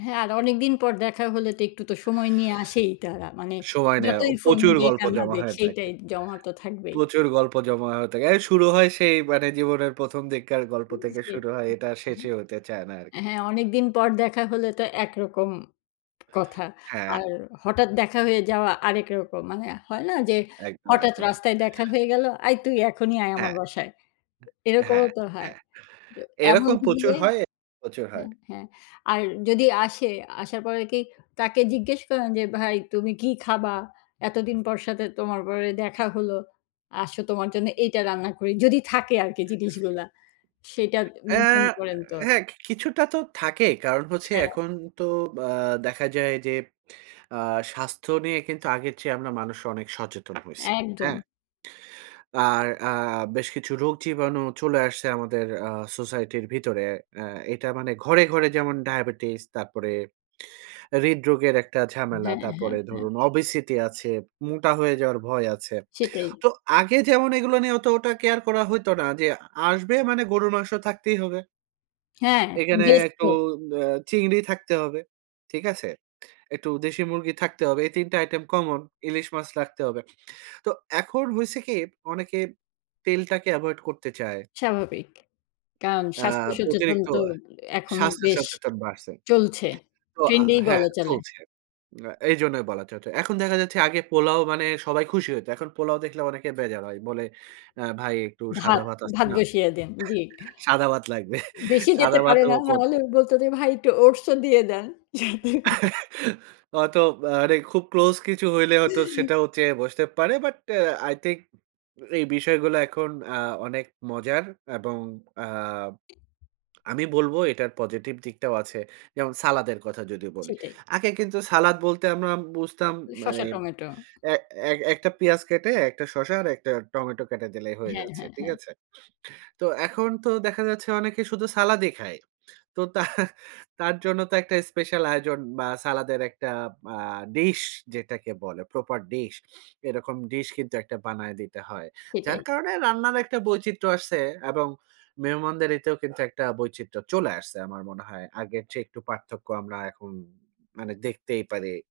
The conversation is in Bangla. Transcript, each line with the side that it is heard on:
left: হ্যাঁ, আর অনেকদিন পর দেখা হলে তো একটু তো সময় নিয়ে আসেই তারা মানে
right: সময় নেয়
left: যতই ফোন
right: প্রচুর
left: দিক
right: গল্প
left: আর না
right: জমা
left: দিক
right: হয়ে থাকে।
left: সেইটাই জমা তো থাকবেই।
right: প্রচুর গল্প জমা হয়ে থাকে। এর শুরু হয় সেই মানে জীবনের ১ম দিককার গল্প
left: হুম,
right: থেকে
left: জি,
right: শুরু হয় এটা
left: আ
right: শেষই হতে চায় না আরকি।
left: হ্যাঁ, হ্যাঁ, অনেকদিন পর দেখা হলে তো একরকম কথা।
right: হ্যাঁ।
left: আর হঠাৎ দেখা হয়ে যাওয়া আরেক রকম মানে হয় না যে
right: একদম,
left: হঠাৎ
right: একদম, না।
left: রাস্তায় দেখা হয়ে গেল, "আই তুই এখনই আয় আমার
right: হ্যাঁ।
left: বাসায়।" এরকমও
right: হ্যাঁ,
left: তো হয়।
right: হ্যাঁ।
left: দ এমন
right: এরকম প্রচুর
left: হলে
right: হয়, প্রচুর হয়।
left: হ্যাঁ, হ্যাঁ আর যদি আসে আসার পর কি তাকে জিজ্ঞেস করেন যে, "ভাই তুমি কি খাবা? এতদিন পর সাথে তোমার পরে দেখা হল। আসো তোমার জন্য এইটা রান্না করি।" যদি থাকে আরকি জিনিসগুলা সেটা
right: আ
left: মেইনটেইন করেন তো?
right: হ্যাঁ। কিছুটা তো থাকেই। কারণ হচ্ছে
left: হ্যাঁ।
right: এখন তো আ দেখা যায় যে আ স্বাস্থ্য নিয়ে কিন্তু আগের চেয়ে আমরা মানুষ অনেক সচেতন হইছি। হ্যাঁ?
left: একদম।
right: আর আ বেশ কিছু রোগ জীবাণু চলে আসছে আমাদের আ সোসাইটির ভিতরে। আ এটা মানে ঘরে, ঘরে যেমন ডায়াবেটিস তারপরে হৃদরোগের একটা ঝামেলা।
left: হ্যাঁ, হ্যাঁ,
right: তারপরে
left: হ্যাঁ।
right: ধরুন ওবেসিটি আছে, মোটা হয়ে যাওয়ার ভয় আছে।
left: সেটাই।
right: তো আগে যেমন এগুলা নিয়ে অতটা কেয়ার করা হইতো না যে আসবে মানে গরুর মাংস থাকতেই হবে
left: হ্যাঁ,
right: এখানে
left: গেস্ট
right: একটু
left: তো।
right: আ চিংড়ি থাকতে হবে। ঠিক আছে? একটু দেশি মুরগি থাকতে হবে। এই ৩ টা আইটেম কমন ইলিশ মাছ রাখতে হবে। তো এখন হইসে কি অনেকে তেলটাকে এভয়েড করতে চায়
left: স্বাভাবিক। কারণ
right: আ
left: স্বাস্থ্য সচেতন
right: অতিরিক্ত
left: তো এখন
right: স্বাস্থ্য
left: বেশ
right: সচেতন বাড়ছে।
left: চলছে।
right: তো আ
left: ট্রেন্ড
right: আ
left: এই
right: হ্যাঁ
left: বলা চলে।
right: চলছে। আ এইজন্যই বলা চ চ এখন দেখা যাচ্ছে আগে পোলাও মানে সবাই খুশি হইত। এখন পোলাও দেখলে অনেকে বেজার হয় বলে, "আ ভাই একটু সাদা
left: ভাত
right: ভাত আছে
left: ভাত
right: না?
left: বসিয়ে দেন। জি।
right: সাদা ভাত লাগবে।"
left: বেশি যেতে
right: সাদা
left: পারে
right: ভাতও
left: না। না
right: করত
left: হলে বলত যে, "ভাই একটু ওটস ও দিয়ে দেন।"
right: হয়তোবা মানে খুব ক্লোজ কিছু হইলে হয়তো সেটাও চেয়ে বসতে পারে। বাট আই থিংক এই বিষয়গুলা এখন আ অনেক মজার এবং আ আমি বলবো এটার পজিটিভ দিকটাও আছে। যেমন সালাদের কথা যদি বলি।
left: সেটাই।
right: আগে কিন্তু সালাদ বলতে আমরা বুঝতাম
left: উ
right: মানে
left: শসা টমেটো।
right: এ এ একটা পেঁয়াজ কেটে একটা শশা আর একটা টমেটো কেটে দিলেই হয়ে
left: হ্যাঁ,
right: যাচ্ছে।
left: হ্যাঁ,
right: ঠিক
left: হ্যাঁ।
right: আছে? তো এখন তো দেখা যাচ্ছে অনেকে শুধু সালাদই খায়। তো তার, তার জন্য তো একটা স্পেশাল আয়োজন বা সালাদের একটা আ ডিশ যেটাকে বলে প্রপার ডিশ এরকম ডিশ কিন্তু একটা বানায় দিতে হয়। যার
left: সেটাই।
right: কারণে রান্নার একটা বৈচিত্র্য আসছে এবং মেহমানদারিতে কিন্তু একটা বৈচিত্র্য চলে আসছে। আমার মনে হয় আগের চেয়ে একটু পার্থক্য আমরা এখন মানে দেখতেই পারি।